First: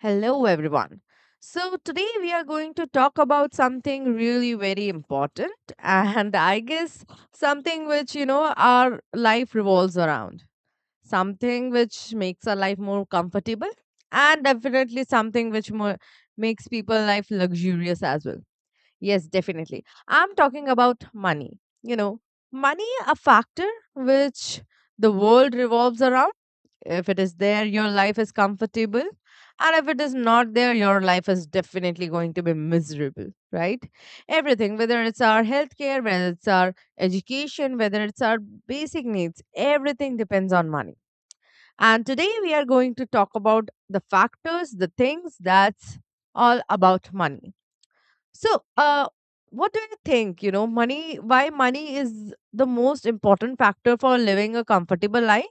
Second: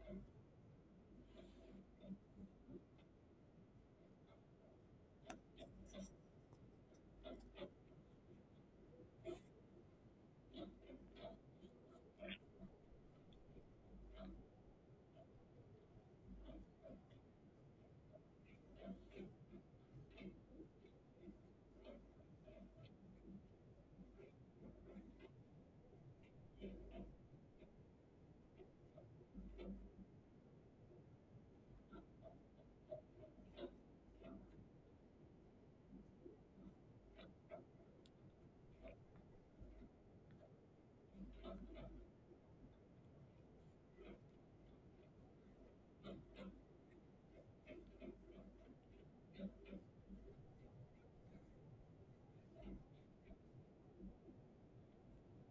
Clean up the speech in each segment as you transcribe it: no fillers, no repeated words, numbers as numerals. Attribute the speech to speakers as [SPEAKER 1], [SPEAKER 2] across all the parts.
[SPEAKER 1] Hello, everyone. So, today we are going to talk about something really very important, and I guess something which, you know, our life revolves around, something which makes our life more comfortable, and definitely something which more makes people life luxurious as well. Yes, definitely. I'm talking about money. You know, money, a factor which the world revolves around if it is there, your life is comfortable. And if it is not there, your life is definitely going to be miserable, right? Everything, whether it's our healthcare, whether it's our education, whether it's our basic needs, everything depends on money. And today we are going to talk about the factors, the things that's all about money. So, what do you think? You know, money, why money is the most important factor for living a comfortable life?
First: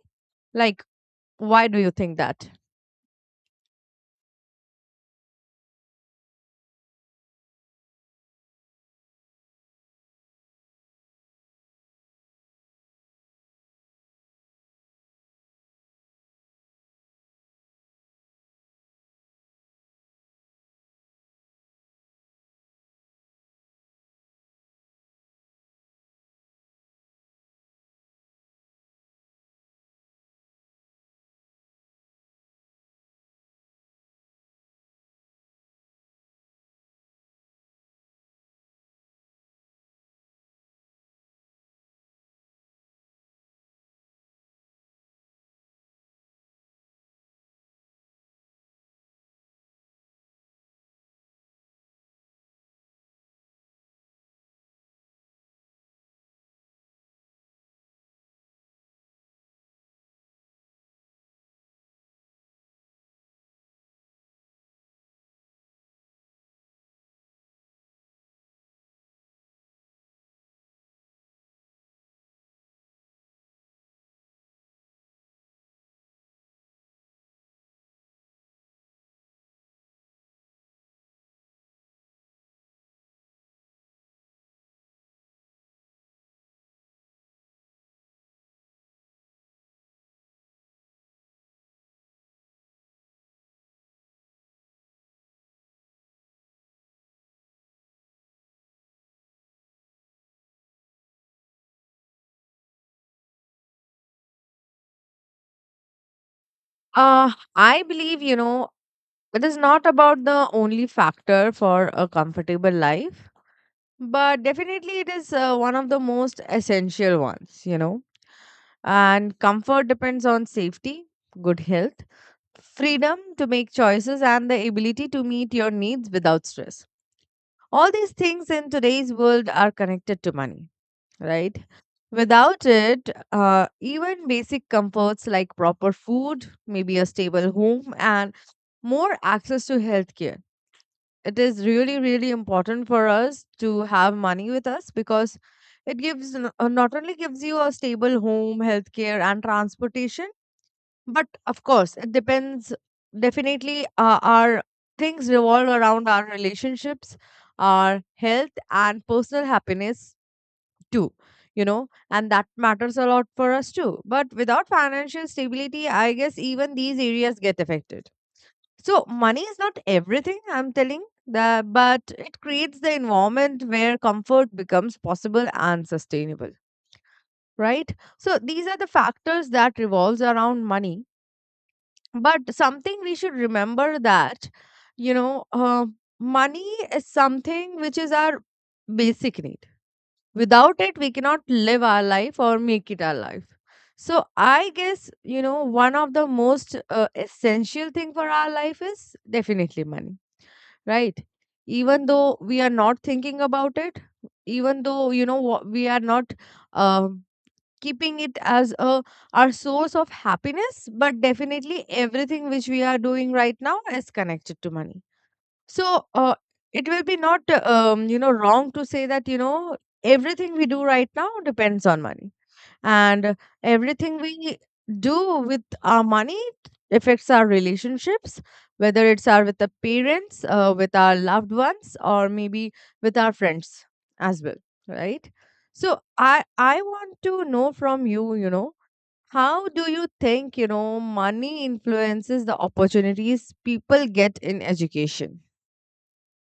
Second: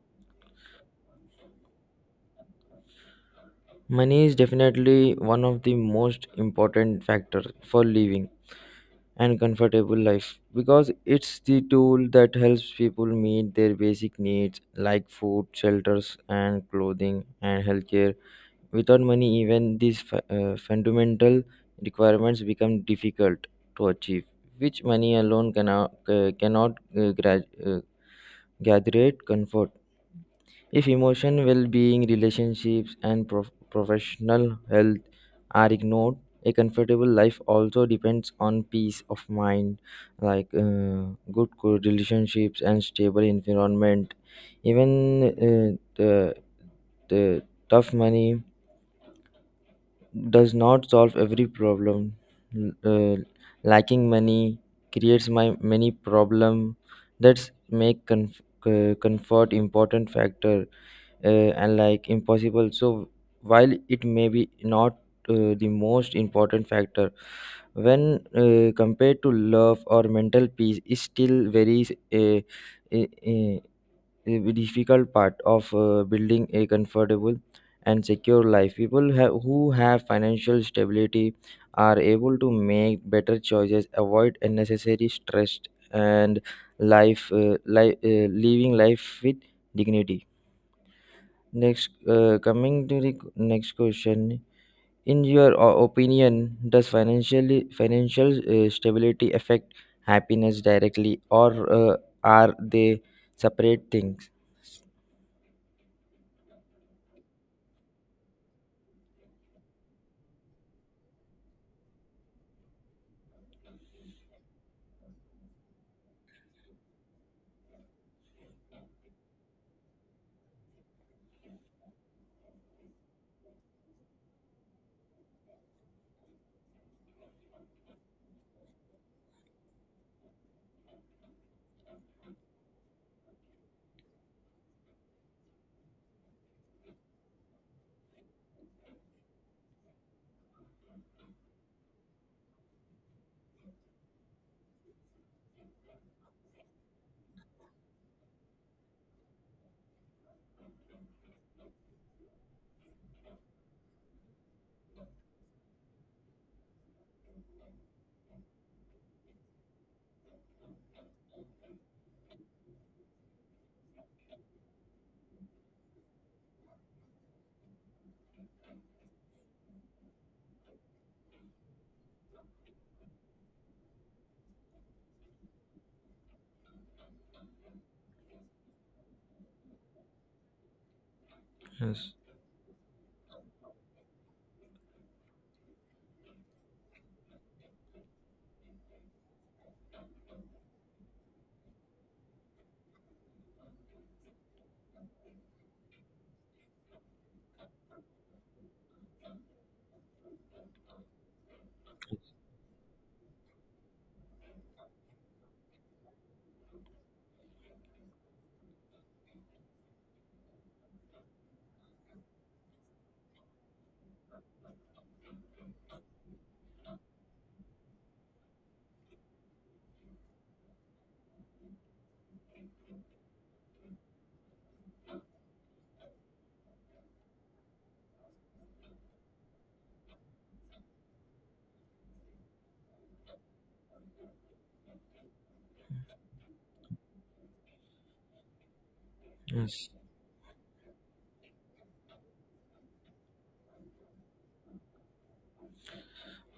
[SPEAKER 1] Like, why do you think that?
[SPEAKER 2] Money is definitely one of the most important factors for living and comfortable life because it's the tool that helps people meet their basic needs like food, shelters, and clothing and healthcare. Without money, even these fundamental requirements become difficult to achieve, which money alone cannot gather comfort. If emotion, well being, relationships, and professional health are ignored, a comfortable life also depends on peace of mind, like uh, good relationships and stable environment. Even uh, the, the tough money does not solve every problem. L- Uh, Lacking money creates my many problem. That's make comfort important factor and like impossible, so while it may be not the most important factor when compared to love or mental peace, is still very uh, uh, uh, difficult part of building a comfortable and secure life. People have, who have financial stability are able to make better choices, avoid unnecessary stress, and living life with dignity. Next, coming to the next question, in your opinion, does financial stability affect happiness directly, or are they separate things?
[SPEAKER 1] I believe, you know, it is not about the only factor for a comfortable life, but definitely it is one of the most essential ones, you know. And comfort depends on safety, good health, freedom to make choices, and the ability to meet your needs without stress. All these things in today's world are connected to money, right? Without it, even basic comforts like proper food, maybe a stable home, and more access to healthcare. It is really, really important for us to have money with us because it gives not only gives you a stable home, healthcare, and transportation but of course, it depends. Definitely, our things revolve around our relationships, our health, and personal happiness too. You know, and that matters a lot for us too. But without financial stability, I guess even these areas get affected. So, money is not everything, I'm telling that, but it creates the environment where comfort becomes possible and sustainable, right? So, these are the factors that revolves around money
[SPEAKER 2] Yes.
[SPEAKER 1] but something we should remember that, you know, uh, money is something which is our basic need. Without it, we cannot live our life or make it our life. So I guess, you know, one of the most essential thing for our life is definitely money, right? Even though we are not thinking about it, even though, you know, we are not um keeping it as a our source of happiness but definitely everything which we are doing right now is connected to money so it will be not you know wrong to say that you know everything we do right now depends on money and everything we do with our money affects our relationships whether it's our with the parents with our loved ones or maybe with our friends as well, right? So I want to know from you, you know, how
[SPEAKER 2] Yes.
[SPEAKER 1] do you think, you know, money influences the opportunities people get in education?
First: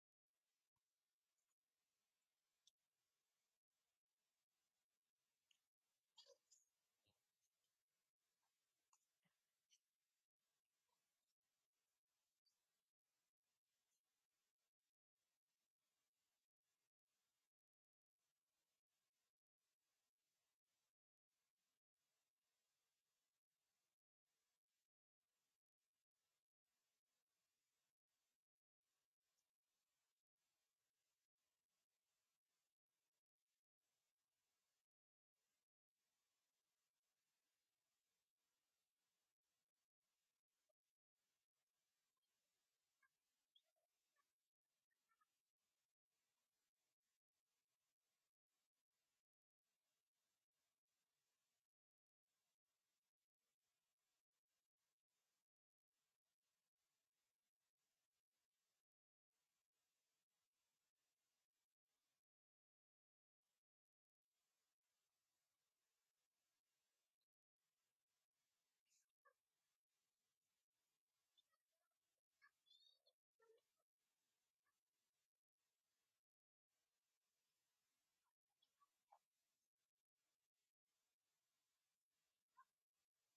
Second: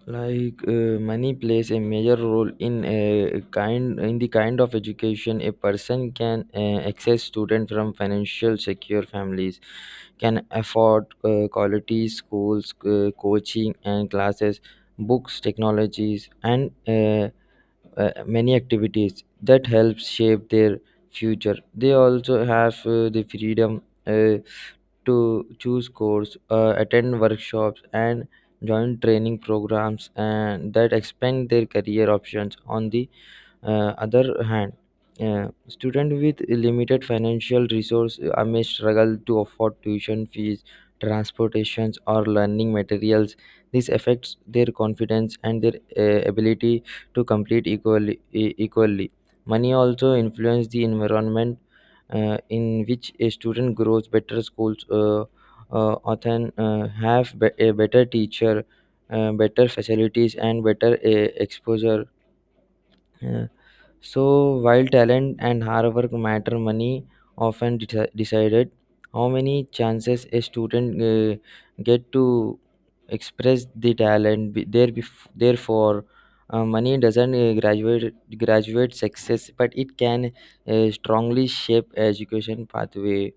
[SPEAKER 2] money plays a major role in a kind in the kind of education a person can access. Students from financial secure families can afford quality schools, coaching and classes, books, technologies, and many activities that help shape their future. They also have the freedom uh, to choose course, attend workshops, and join training programs, and that expand their career options. On the other hand, students with limited financial resource may struggle to afford tuition fees, transportations, or learning materials. This affects their confidence and their ability to complete equally. Money also influence the environment in which a student grows. Better schools often have a better teacher, better facilities, and better exposure. Uh, so, while talent and hard work matter, money often decided how many chances a student get to express the talent. Therefore, money doesn't graduate success, but it can strongly shape education pathway.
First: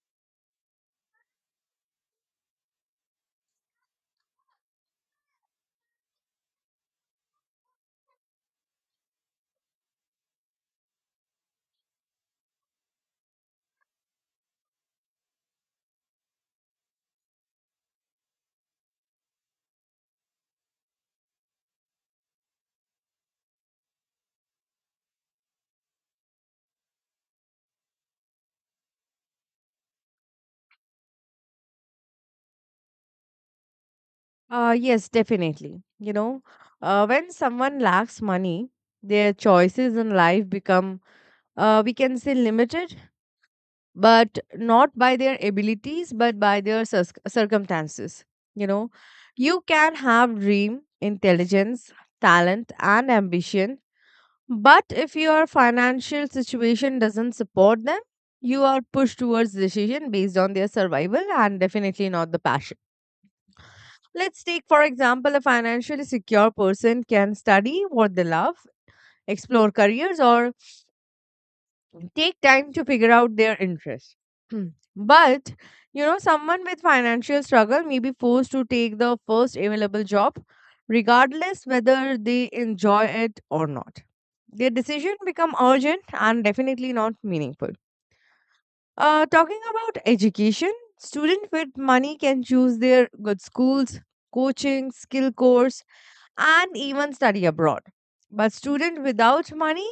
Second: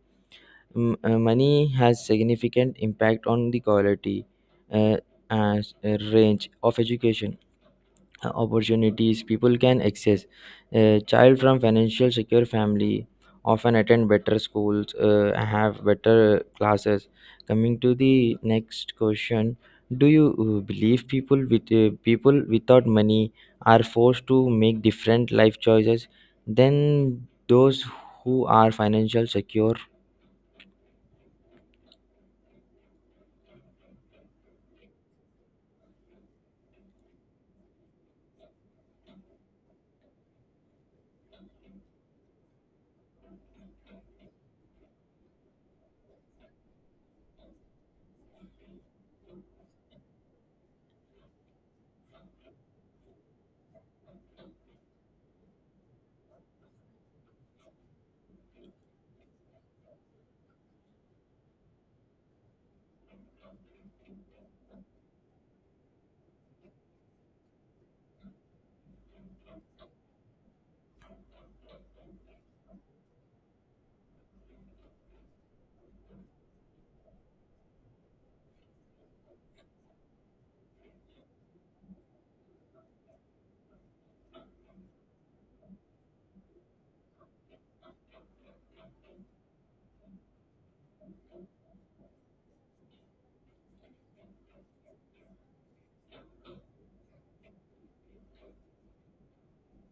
[SPEAKER 2] Money has significant impact on the quality uh, and range of education opportunities people can access. A child from financial secure family often attend better schools, have better classes. Coming to the next question, do you believe people without money are forced to make different life choices than those who are financial secure?
[SPEAKER 1] Yes, definitely. You know, when someone lacks money, their choices in life become, we can say, limited, but not by their abilities, but by their circumstances. You know, you can have dream, intelligence, talent, and ambition, but if your financial situation doesn't support them, you are pushed towards decision based on their survival and definitely not the passion. Let's take, for example, a financially secure person can study what they love, explore careers, or take time to figure out their interests. Hmm. But, you know, someone with financial struggle may be forced to take the first available job, regardless whether they enjoy it or not. Their decision become urgent and definitely not meaningful. Talking about education, student with money can choose their good schools, coaching, skill course, and even study abroad. But students without money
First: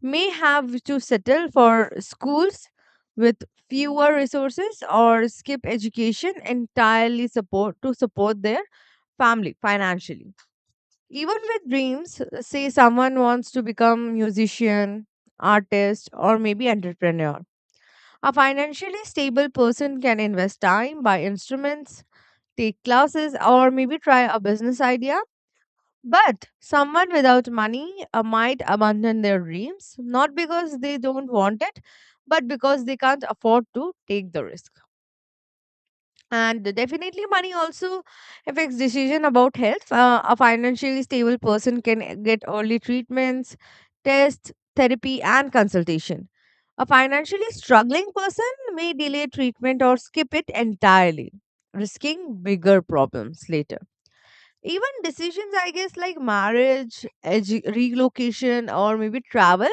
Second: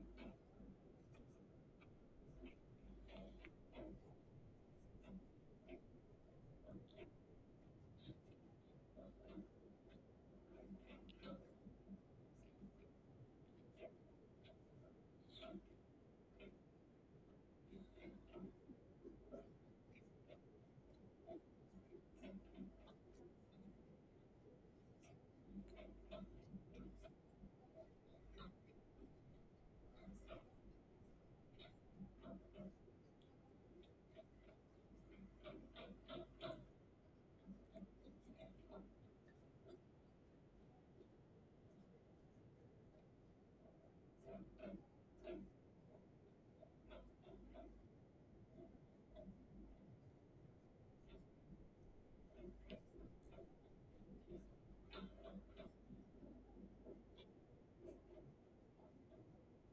[SPEAKER 1] may have to settle for schools with fewer resources or skip education entirely support to support their family financially. Even with dreams, say someone wants to become musician, artist, or maybe entrepreneur. A financially stable person can invest time, buy instruments, take classes, or maybe try a business idea but someone without money might abandon their dreams, not because they don't want it, but because they can't afford to take the risk. And definitely, money also affects decision about health. A financially stable person can get early treatments, tests, therapy, and consultation. A financially struggling person may delay treatment or skip it entirely, risking bigger problems later. Even decisions, I guess, like marriage, relocation, or maybe travel,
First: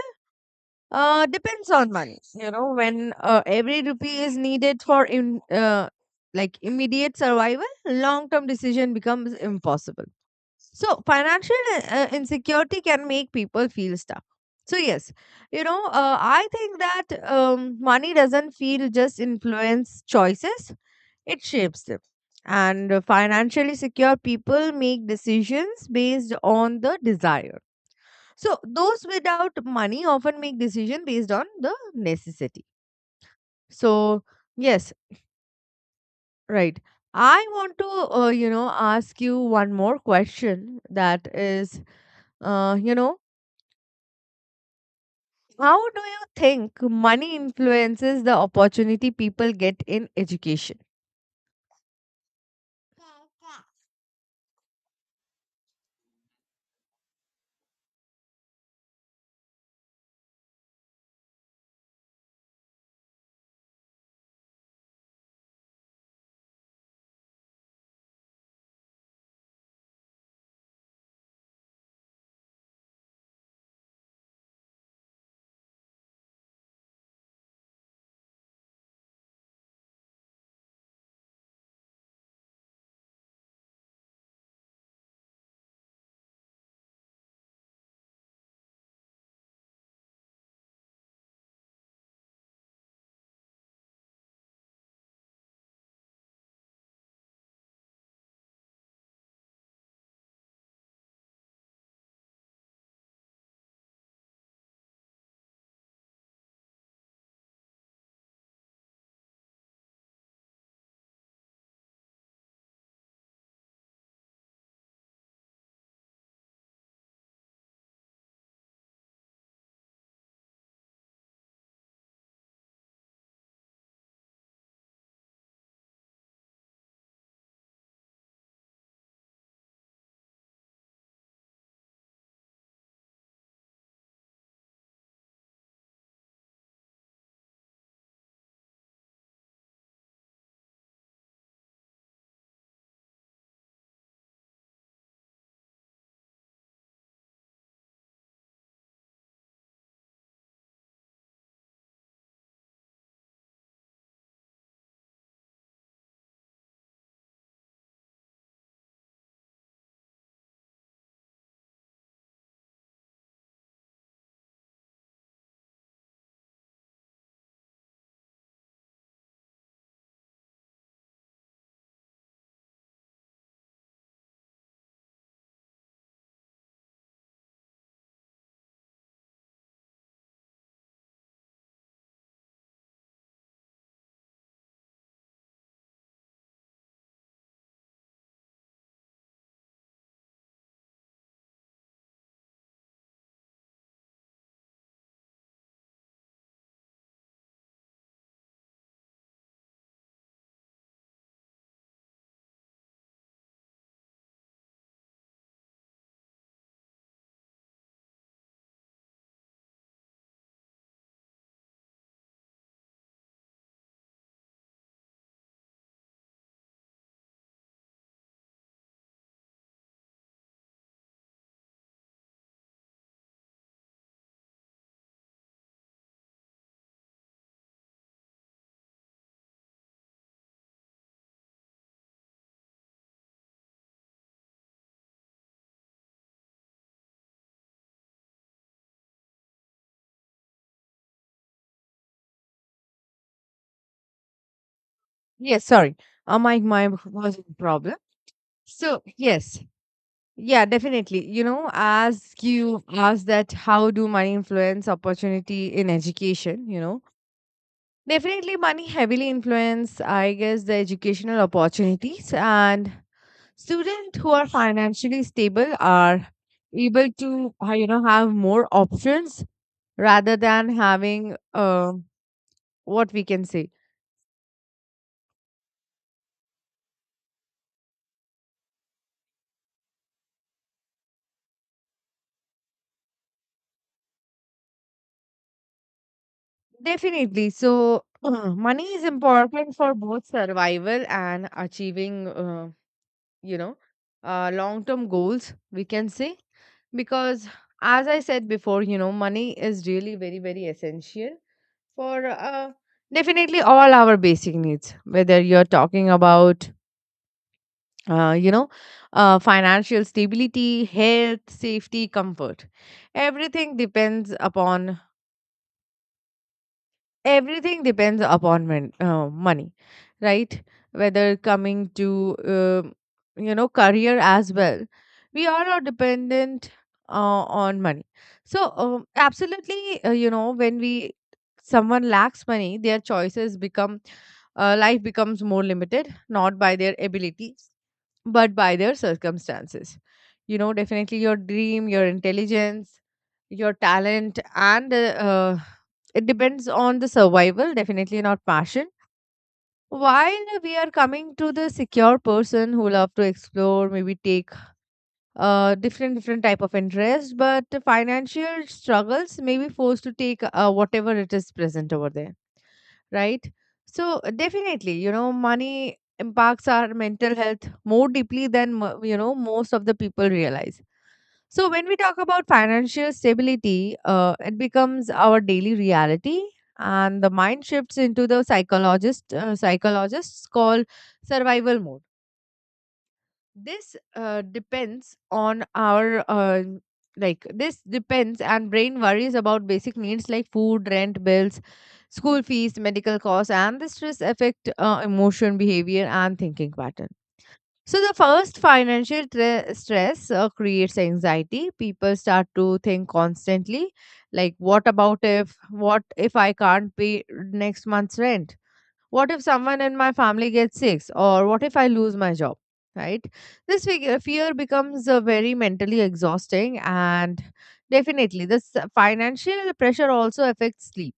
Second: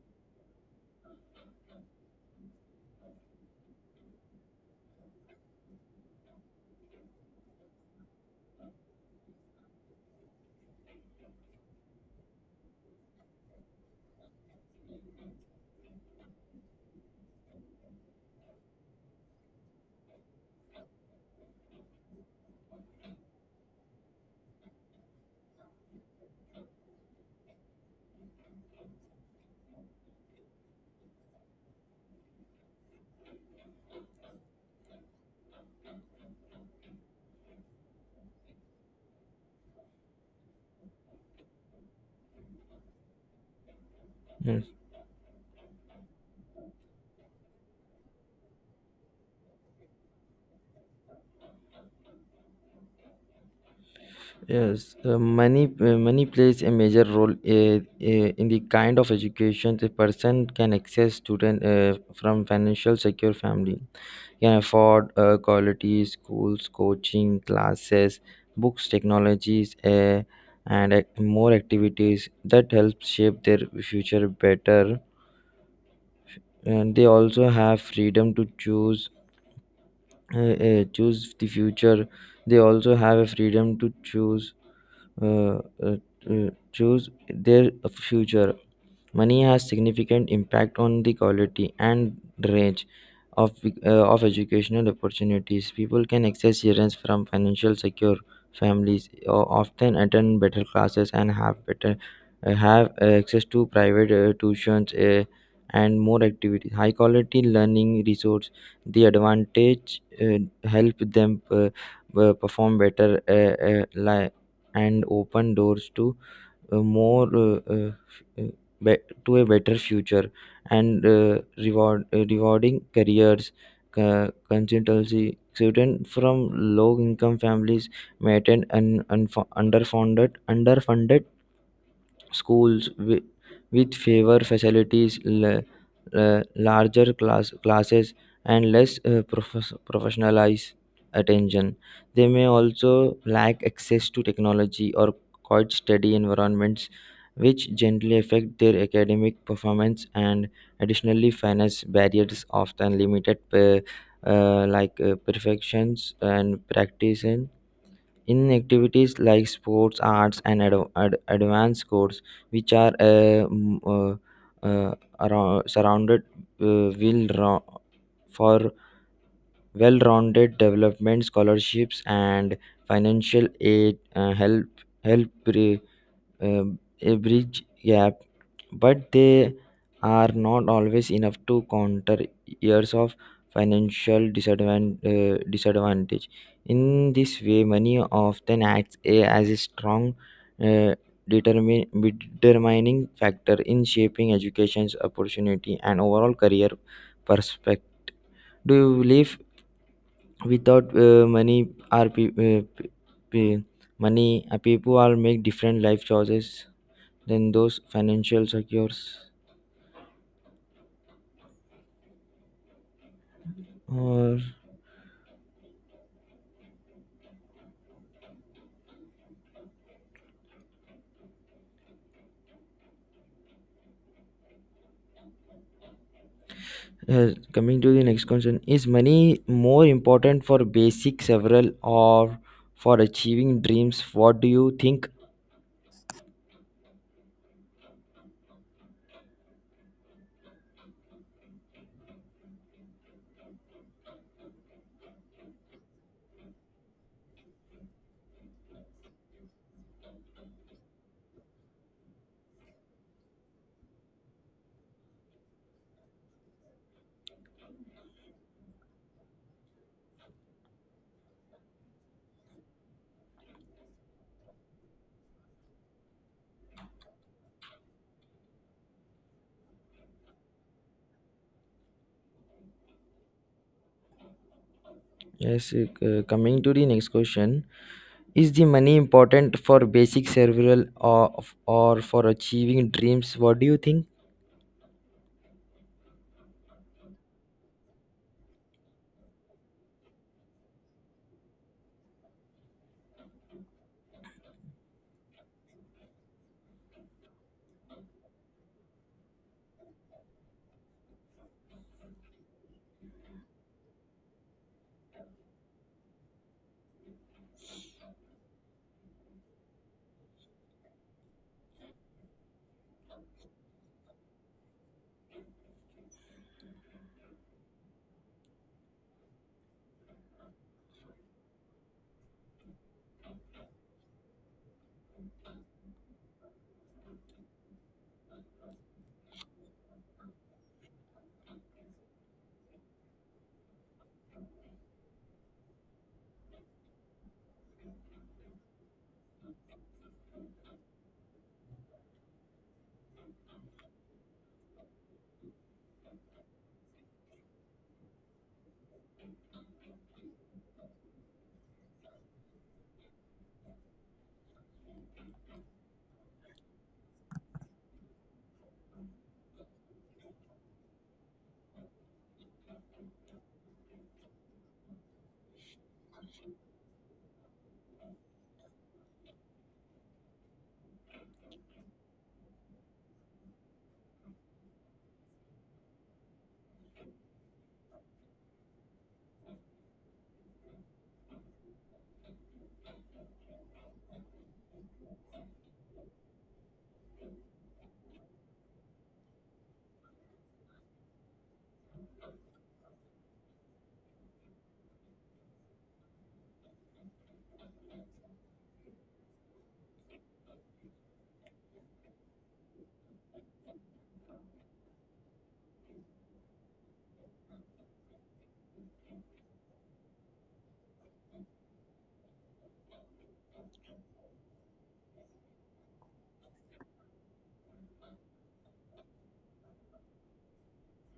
[SPEAKER 1] depends on money. You know, when every rupee is needed for in like immediate survival, long-term decision becomes impossible. So financial insecurity can make people feel stuck. So yes, you know, I think that money doesn't feel just influence choices. It shapes them. And financially secure people make decisions based on the desire. So those without money often make decision based on the necessity. So yes, right. I want to you know ask you one more question that is you know
[SPEAKER 2] Hmm.
[SPEAKER 1] how do you think money influences the opportunity people get in education?
[SPEAKER 2] Yes, money plays a major role, in the kind of education a person can access. Student from financial secure family can afford quality schools, coaching classes, books, technologies, and more activities that help shape their future better. And they also have freedom to choose the future. They also have a freedom to choose uh, uh, choose their future. Money has significant impact on the quality and range of, of educational opportunities. People can access grants from financial secure families, often attend better classes, and have better, have access to private tuitions, and more activities. High quality learning resource. The advantage help them perform better, and open doors to uh, more uh, uh, uh, be- to a better future and rewarding careers. Consultancy Students from low income families may attend underfunded schools with favor facilities, larger classes, and less professionalized attention. They may also lack access to technology or quite steady environments, which generally affect their academic performance. And additionally, finance barriers often limited. Perfections and practice in activities like sports, arts, and advanced sports, which are surrounded uh, will ro- for well-rounded development. Scholarships and financial aid help help pre- uh, a bridge gaps, but they are not always enough to counter years of disadvantage. In this way, money often acts as a strong uh, determin- determining factor in shaping education's opportunity and overall career perspective. Do you believe without money, are pe- pe- pe- money people are make different life choices than those financial secures? Or coming to the next question, is money more important for basic several or for achieving dreams? What do you think?
[SPEAKER 1] Yes, sorry. My was a problem. So yes. Yeah, definitely. You know, ask you ask that how do money influence opportunity in education, you know? Definitely money heavily influence, I guess, the educational opportunities and students who are financially stable are able to you know have more options rather than having what we can say.
[SPEAKER 2] Yes, coming to the next question, is the money important for basic several or for achieving dreams? What do you think?
[SPEAKER 1] Definitely. So, money is important for both survival and achieving, you know, long term goals, we can say. Because, as I said before, you know, money is really very, very essential for definitely all our basic needs, whether you're talking about, you know, financial stability, health, safety, comfort. Everything depends upon money, right? Whether coming to you know career as well, we are all dependent on money. So absolutely you know when we someone lacks money their choices become life becomes more limited, not by their abilities but by their circumstances. You know, definitely your dream, your intelligence, your talent and it depends on the survival, definitely not passion. While we are coming to the secure person who love to explore, maybe take different different type of interest but the financial struggles may be forced to take whatever it is present over there, right? So definitely, you know, money impacts our mental health more deeply than you know most of the people realize. So when we talk about financial stability, it becomes our daily reality, and the mind shifts into the psychologists call survival mode. This depends on our like this depends and brain worries about basic needs like food, rent, bills, school fees, medical costs, and the stress affect emotion, behavior and thinking pattern. So the first financial stress creates anxiety. People start to think constantly, like what if I can't pay next month's rent, what if someone in my family gets sick? Or what if I lose my job? Right? This fear becomes very mentally exhausting, and definitely, this financial pressure also affects sleep.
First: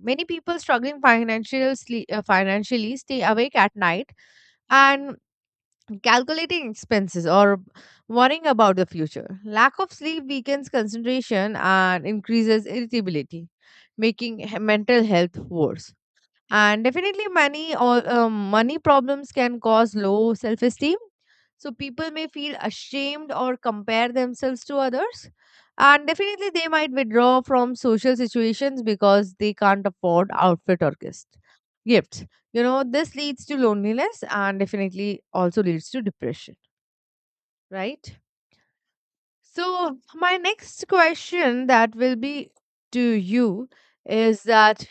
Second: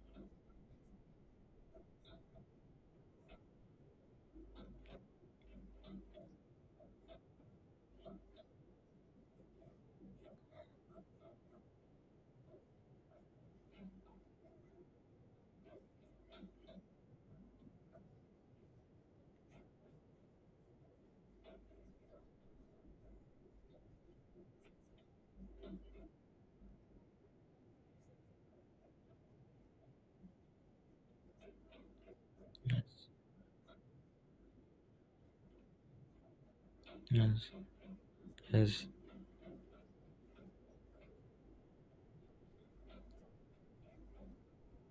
[SPEAKER 1] Many people struggling financially stay awake at night and calculating expenses or worrying about the future. Lack of sleep weakens concentration and increases irritability, making mental health worse. And definitely, money problems can cause low self-esteem. So people may feel ashamed or compare themselves to others. And definitely, they might withdraw from social situations because they can't afford outfit or gifts. Gifts, you
[SPEAKER 2] Yes,
[SPEAKER 1] know, this leads to loneliness and definitely also leads to depression,
[SPEAKER 2] yes.
[SPEAKER 1] right?
[SPEAKER 2] Yes.
[SPEAKER 1] So my next question that will be to you is that,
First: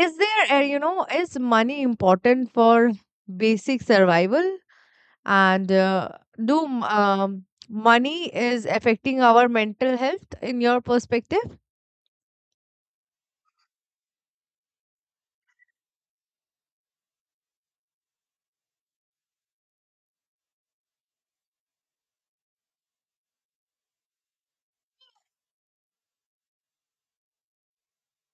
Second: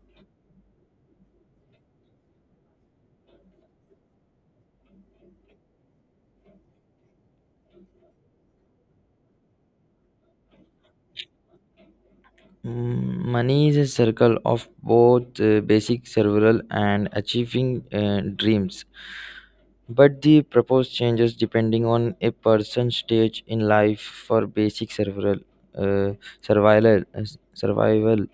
[SPEAKER 1] is there, you know, is money important for basic survival? And money is affecting our mental health in your perspective?
[SPEAKER 2] Mm, money is a circle of both basic survival and achieving dreams, but the purpose changes depending on a person's stage in life. For basic survival, uh, survival, uh, survival,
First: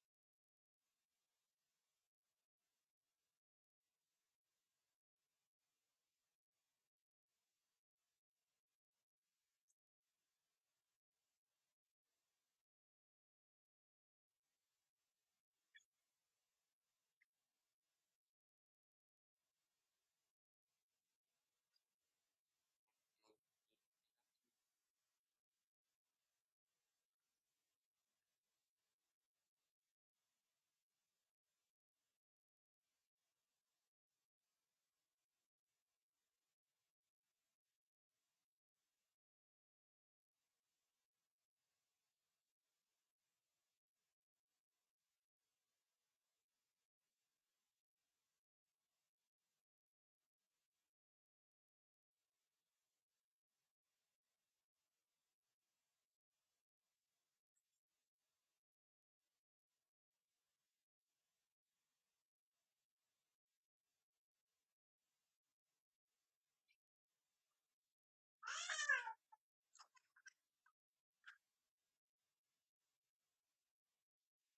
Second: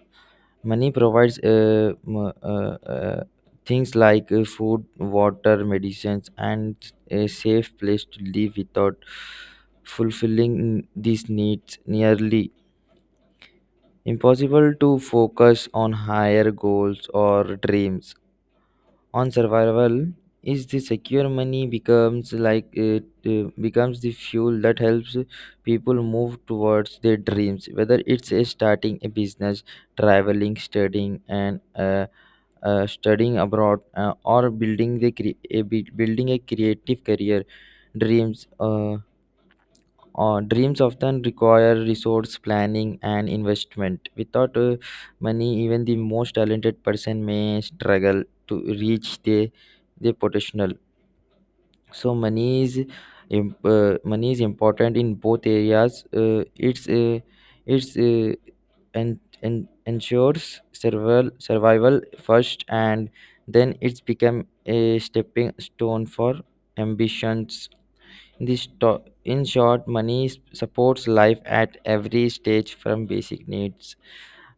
[SPEAKER 2] money provides things like food, water, medicines, and a safe place to live. Without fulfilling these needs, nearly impossible to focus on higher goals or dreams. On survival, is the secure money becomes like it becomes the fuel that helps people move towards their dreams. Whether it's a starting a business, traveling, studying, and studying abroad, or building the building a creative career, dreams. Dreams often require resource planning and investment. Without money, even the most talented person may struggle to reach their potential. So money is important in both areas. It's uh, it's And ensures survival first, and then it's become a stepping stone for ambitions. In short, money supports life at every stage from basic needs.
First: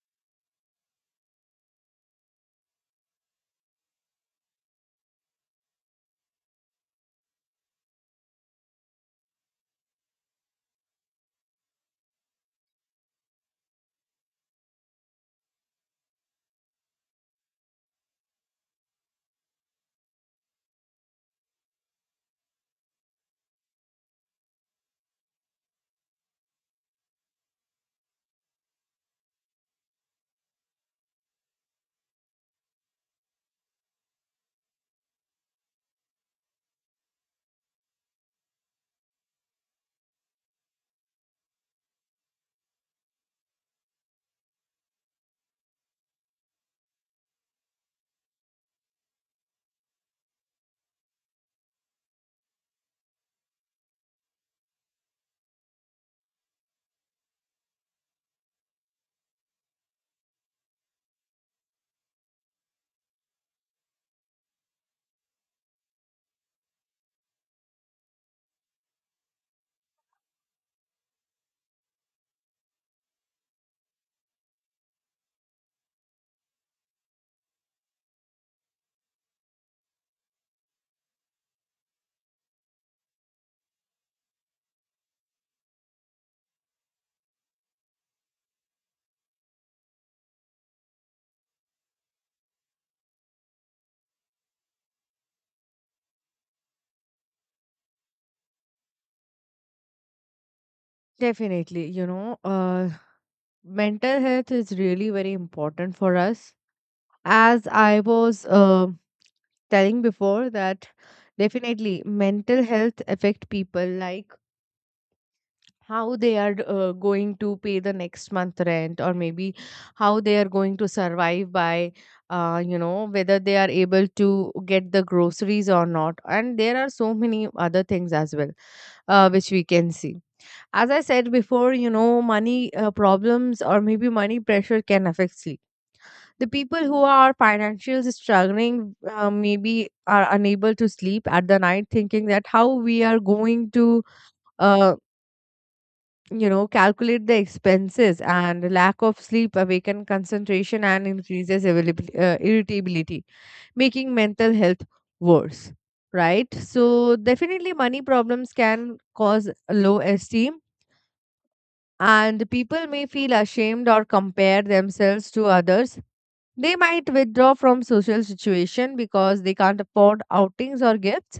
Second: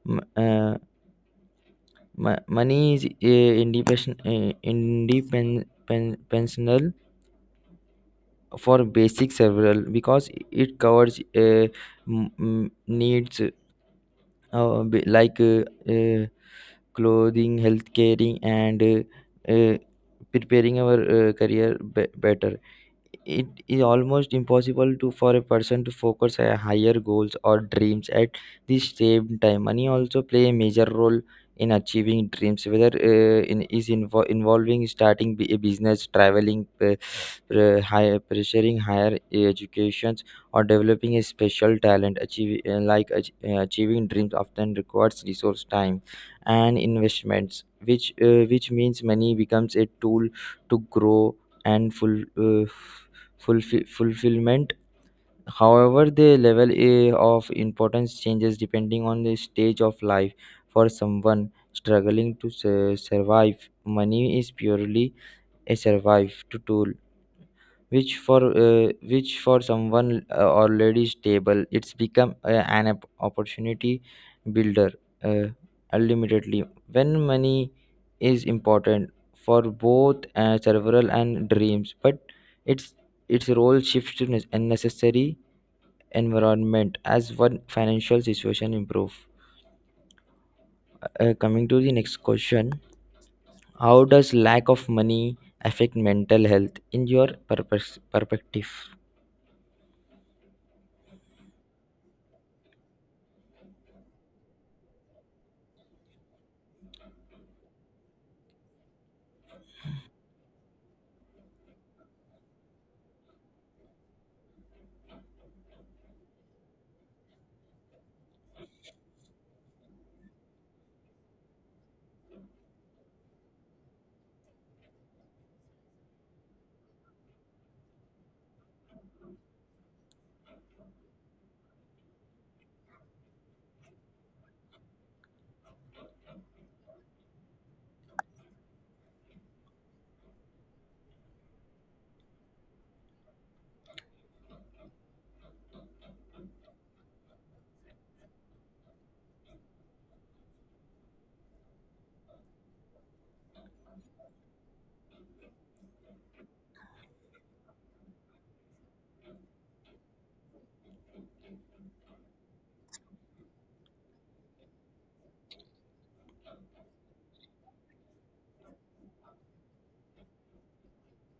[SPEAKER 2] M- uh, Money is independent for basic several because it covers needs uh, b- like uh, uh, clothing, health caring, and uh, preparing our career better. It is almost impossible to for a person to focus on higher goals or dreams at the same time. Money also play a major role in achieving dreams, whether involving starting a business, traveling, higher pursuing higher educations or developing a special talent. Achieving dreams often requires resource, time, and investments, which means money becomes a tool to grow and fulfillment. However, the level of importance changes depending on the stage of life. For someone struggling to survive, money is purely a survive to tool, which for which for someone already stable, it's become opportunity builder. uh, Ultimately, when money is important for both several and dreams, but its its role shifts to unnecessary environment as one financial situation improve. Coming to the next question, how does lack of money affect mental health in your perspective?
[SPEAKER 1] Definitely, you know, mental health is really very important for us. As I was telling before that definitely mental health affect people, like how they are going to pay the next month rent or maybe how they are going to survive by you know whether they are able to get the groceries or not, and there are so many other things as well which we can see. As I said before, you know, money problems or maybe money pressure can affect sleep. The people who are financially struggling maybe are unable to sleep at the night thinking that how we are going to uh, you know calculate the expenses, and lack of sleep awaken concentration and increases irritability, making mental health worse, right? So definitely money problems can cause low esteem, and people may feel ashamed or compare themselves to others. They might withdraw from social situation because they can't afford outings or gifts.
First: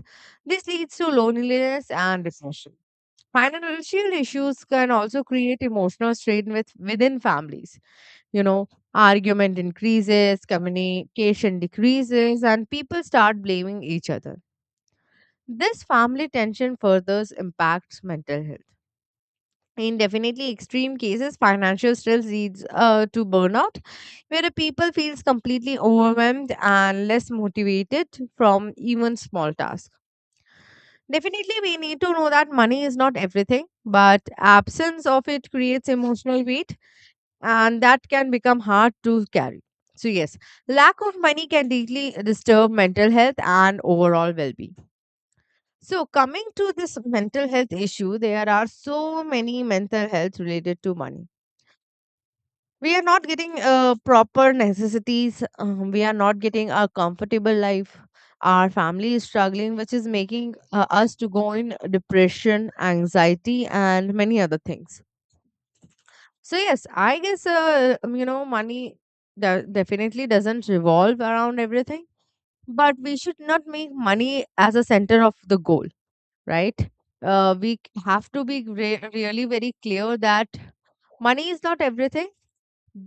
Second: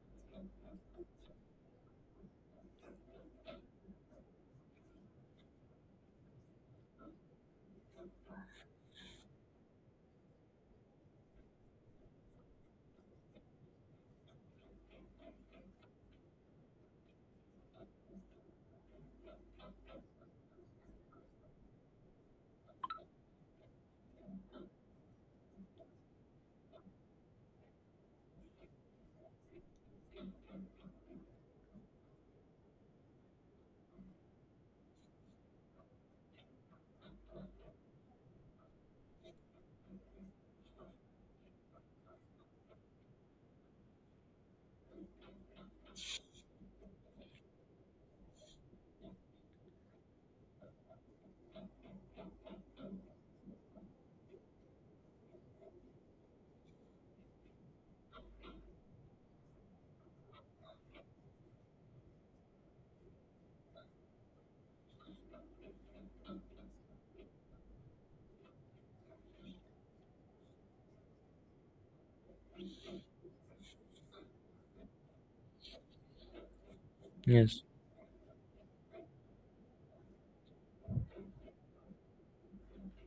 [SPEAKER 1] This leads to loneliness and depression. Financial issues can also create emotional strain within families. Argument increases, communication decreases, and people start blaming each other. This family tension further impacts mental health. In definitely extreme cases, financial stress leads to burnout, where the people feels completely overwhelmed and less motivated from even small tasks. Definitely, we need to know that money is not everything, but absence of it creates emotional weight, and that can become hard to carry. So yes, lack of money can deeply disturb mental health and overall well-being. So coming to this mental health issue, there are so many mental health related to money. We are not getting proper necessities. We are not getting a comfortable life. Our family is struggling, which is making us to go in depression, anxiety, and many other things. So yes, I guess money definitely doesn't revolve around everything, but we should not make money as a center of the goal, right?
[SPEAKER 2] Yes.
[SPEAKER 1] We have to be really very clear that money is not everything,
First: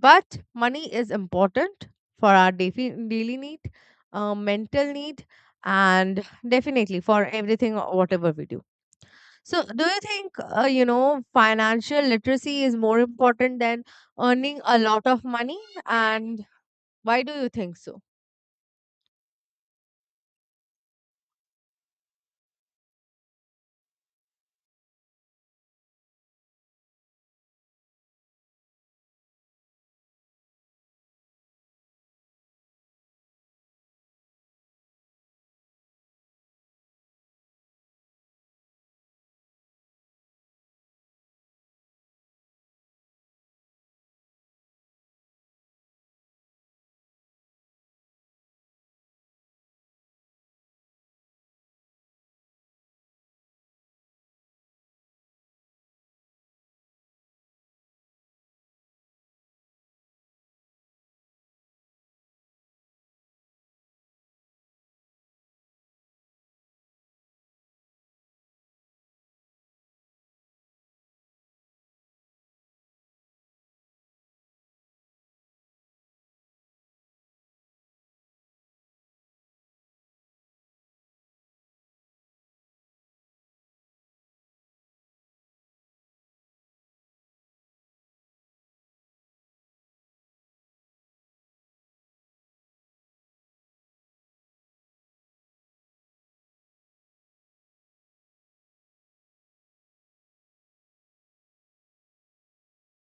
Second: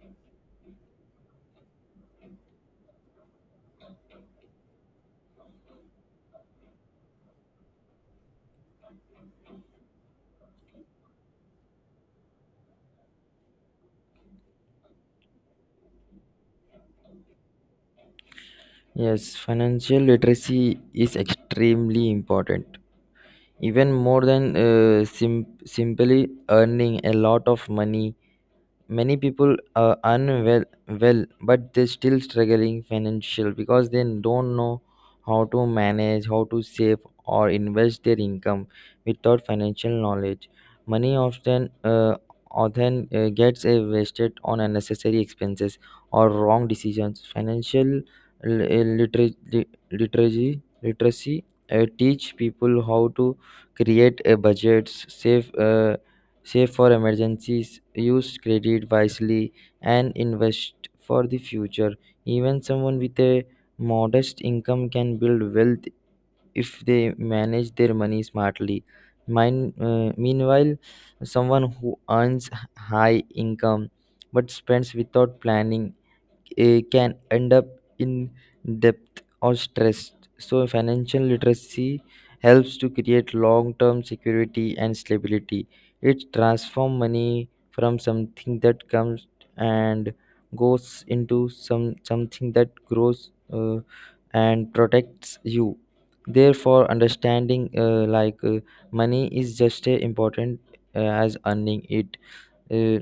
[SPEAKER 1] but money is important for our daily need, mental need, and definitely for everything, or whatever we do. So, do you think, financial literacy is more important than earning a lot of money? And why do you think so?
[SPEAKER 2] Yes, financial literacy is extremely important, even more than simply earning a lot of money. Many people are unwell well but they're still struggling financial because they don't know how to manage, how to save, or invest their income. Without financial knowledge, money often gets wasted on unnecessary expenses or wrong decisions. Financial literacy teach people how to create a budget, save for emergencies, use credit wisely, and invest for the future. Even someone with a modest income can build wealth if they manage their money smartly. Meanwhile, someone who earns high income but spends without planning can end up in debt or stress. So, financial literacy helps to create long term security and stability. It transforms money from something that comes and goes into something that grows and protects you. Therefore, understanding money is just as important as earning it. Uh,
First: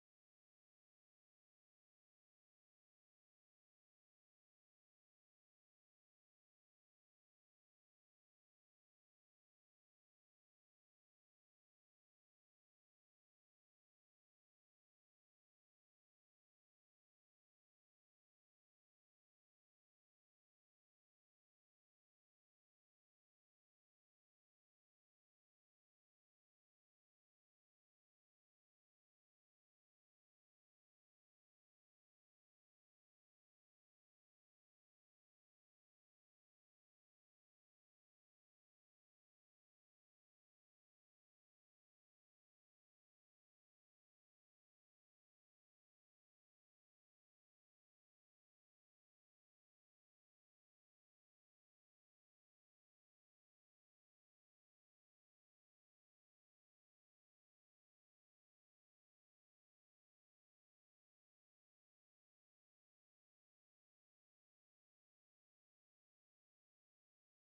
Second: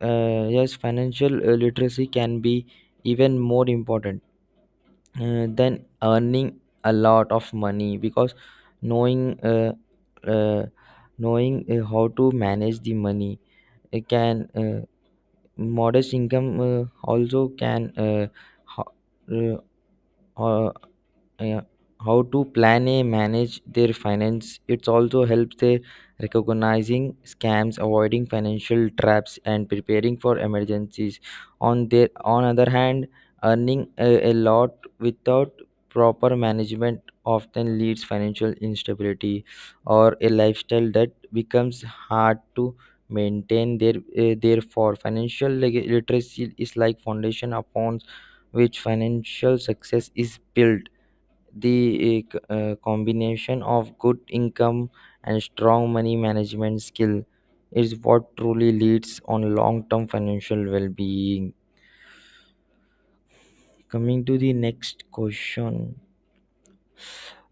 [SPEAKER 2] yes, financial literacy can be even more important than earning a lot of money, because knowing uh, uh, knowing how to manage the money, it can modest income also can, ho- uh, uh, how to plan a manage their finance. It also helps they recognizing scams, avoiding financial traps, and preparing for emergencies. On their, on other hand, earning a lot without proper management often leads financial instability or a lifestyle that becomes hard to maintain. Therefore, financial literacy is like foundation upon which financial success is built. The combination of good income and strong money management skill is what truly leads on long-term financial well-being. Coming to the next question,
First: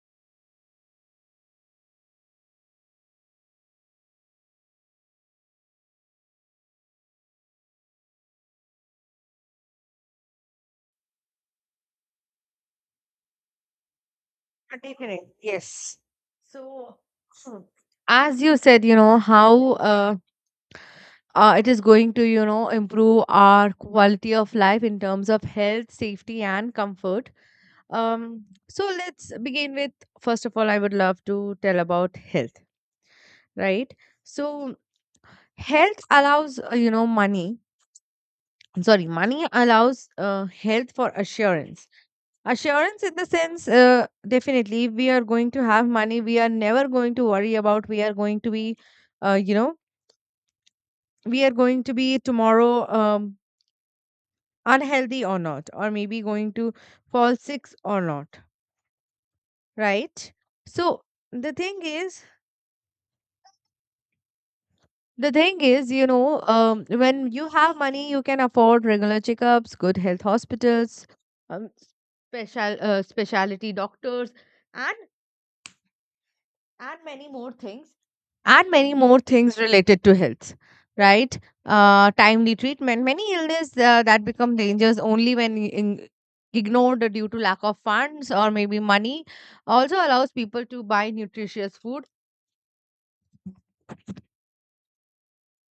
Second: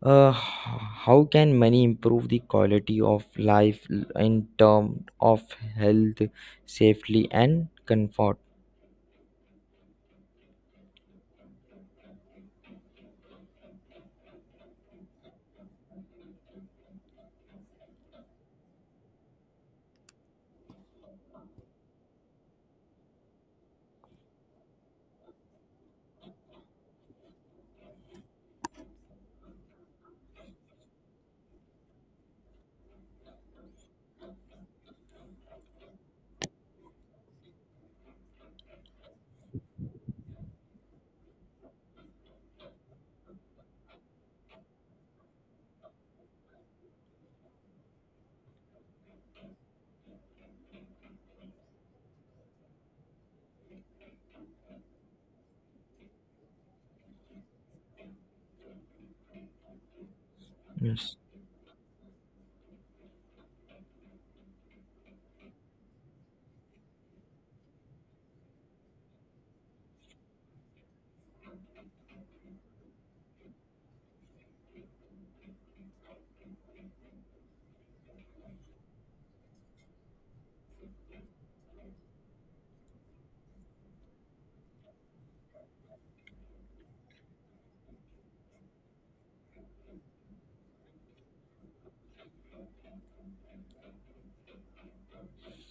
[SPEAKER 2] uh, h- how can money improve the quality of life in terms of health, safety, and comfort?
[SPEAKER 1] Definitely. Yes. So, hmm, as you said, how it is going to, improve our quality of life in terms of health, safety, and comfort. So let's begin with, first of all, I would love to tell about health, right? So health allows you know money. I'm sorry, money allows health for assurance. Assurance in the sense, definitely, we are going to have money. We are never going to worry about. We are going to be, uh, you know, we are going to be tomorrow unhealthy or not, or maybe going to fall sick or not, right? So
[SPEAKER 2] Yes.
[SPEAKER 1] the thing is the thing is, when you have money, you can afford regular checkups, good health hospitals, um, special specialty doctors, and and many more things, and many more things related to health, right? Timely treatment. Many illnesses that become dangers only when in, ignored due to lack of funds or maybe money, also allows people to buy nutritious food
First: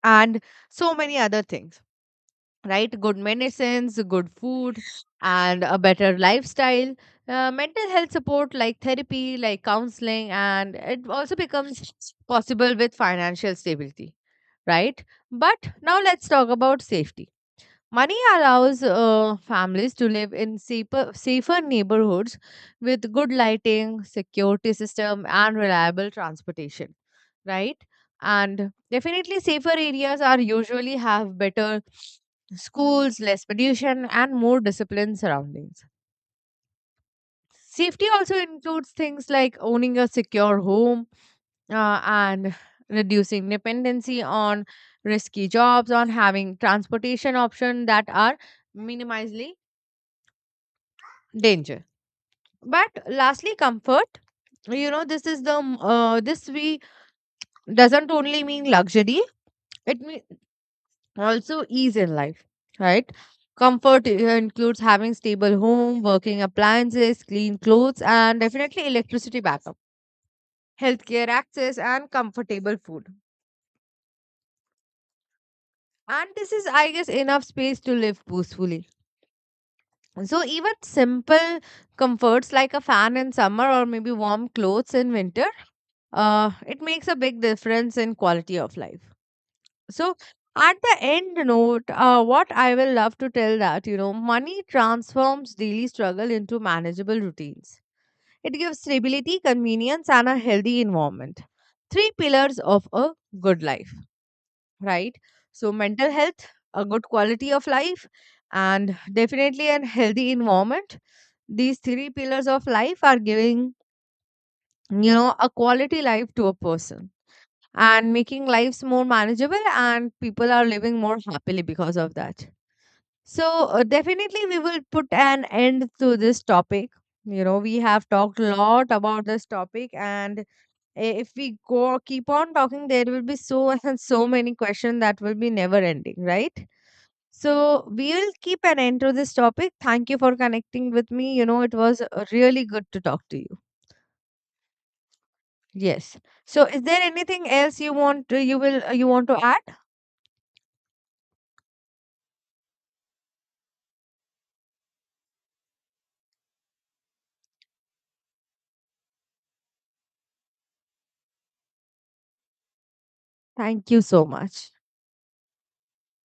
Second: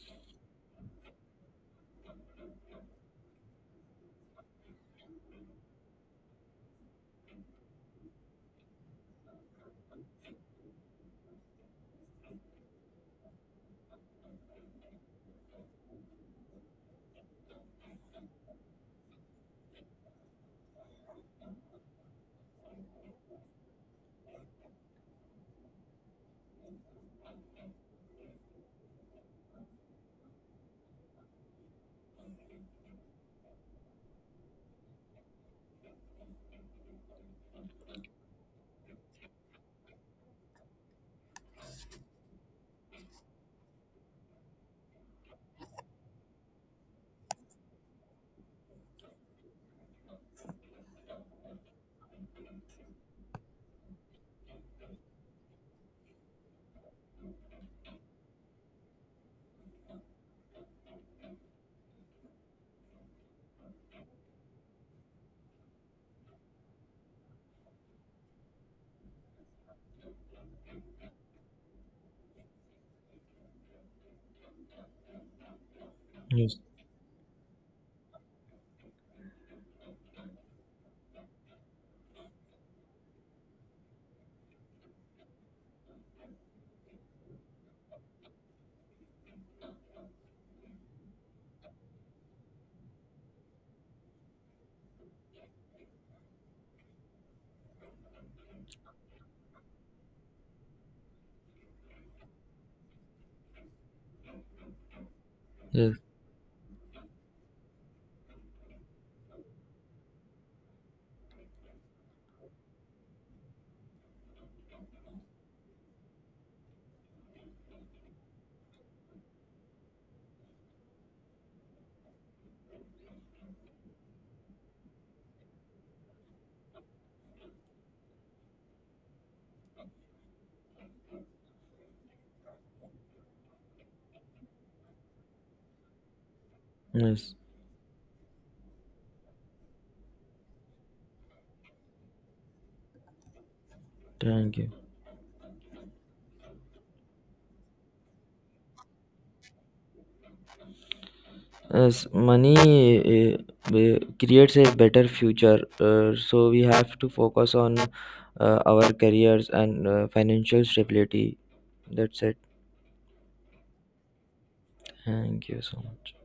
[SPEAKER 1] and so many other things, right? Good medicines, good food, and a better lifestyle. Mental health support like therapy, like counseling, and it also becomes possible with financial stability, right? But now let's talk about safety. Money allows families to live in safer neighborhoods with good lighting, security system, and reliable transportation, right? And definitely, safer areas are usually have better schools, less pollution, and more disciplined surroundings. Safety also includes things like owning a secure home and reducing dependency on risky jobs, on having transportation options that are minimally danger. But lastly, comfort. You know, this is the this we doesn't only mean luxury. It means also ease in life, right? Comfort includes having stable home, working appliances, clean clothes, and definitely electricity backup, healthcare access, and comfortable food. And this
[SPEAKER 2] Yes.
[SPEAKER 1] is, I guess, enough space to live peacefully. So even simple comforts like a fan in summer or maybe warm clothes in winter it makes a big difference in quality of life. So, at the end note, what I will love to tell that, you know, money transforms daily struggle into manageable routines. It gives stability, convenience, and a healthy environment. Three pillars of a good life, right? So,
[SPEAKER 2] Yes.
[SPEAKER 1] mental health, a good quality of life, and definitely a healthy environment. These three pillars of life are giving, you know, a quality life to a person, and making lives more manageable, and people are living more happily because of that. So definitely we will put an end to this topic. You know, we have talked a lot about this topic, and if we go keep on talking, there will be so and so many questions that will be never ending, right?
[SPEAKER 2] Yes.
[SPEAKER 1] So we will keep an end to this topic. Thank you for connecting with me. You know, it was really good to talk to you.
[SPEAKER 2] Thank you.
[SPEAKER 1] Yes, so is there anything else you want to, you want to add?
[SPEAKER 2] As money creates a better future, so we have to focus on our careers and financial stability. That's it.
[SPEAKER 1] Thank you so much.
[SPEAKER 2] Thank you so much.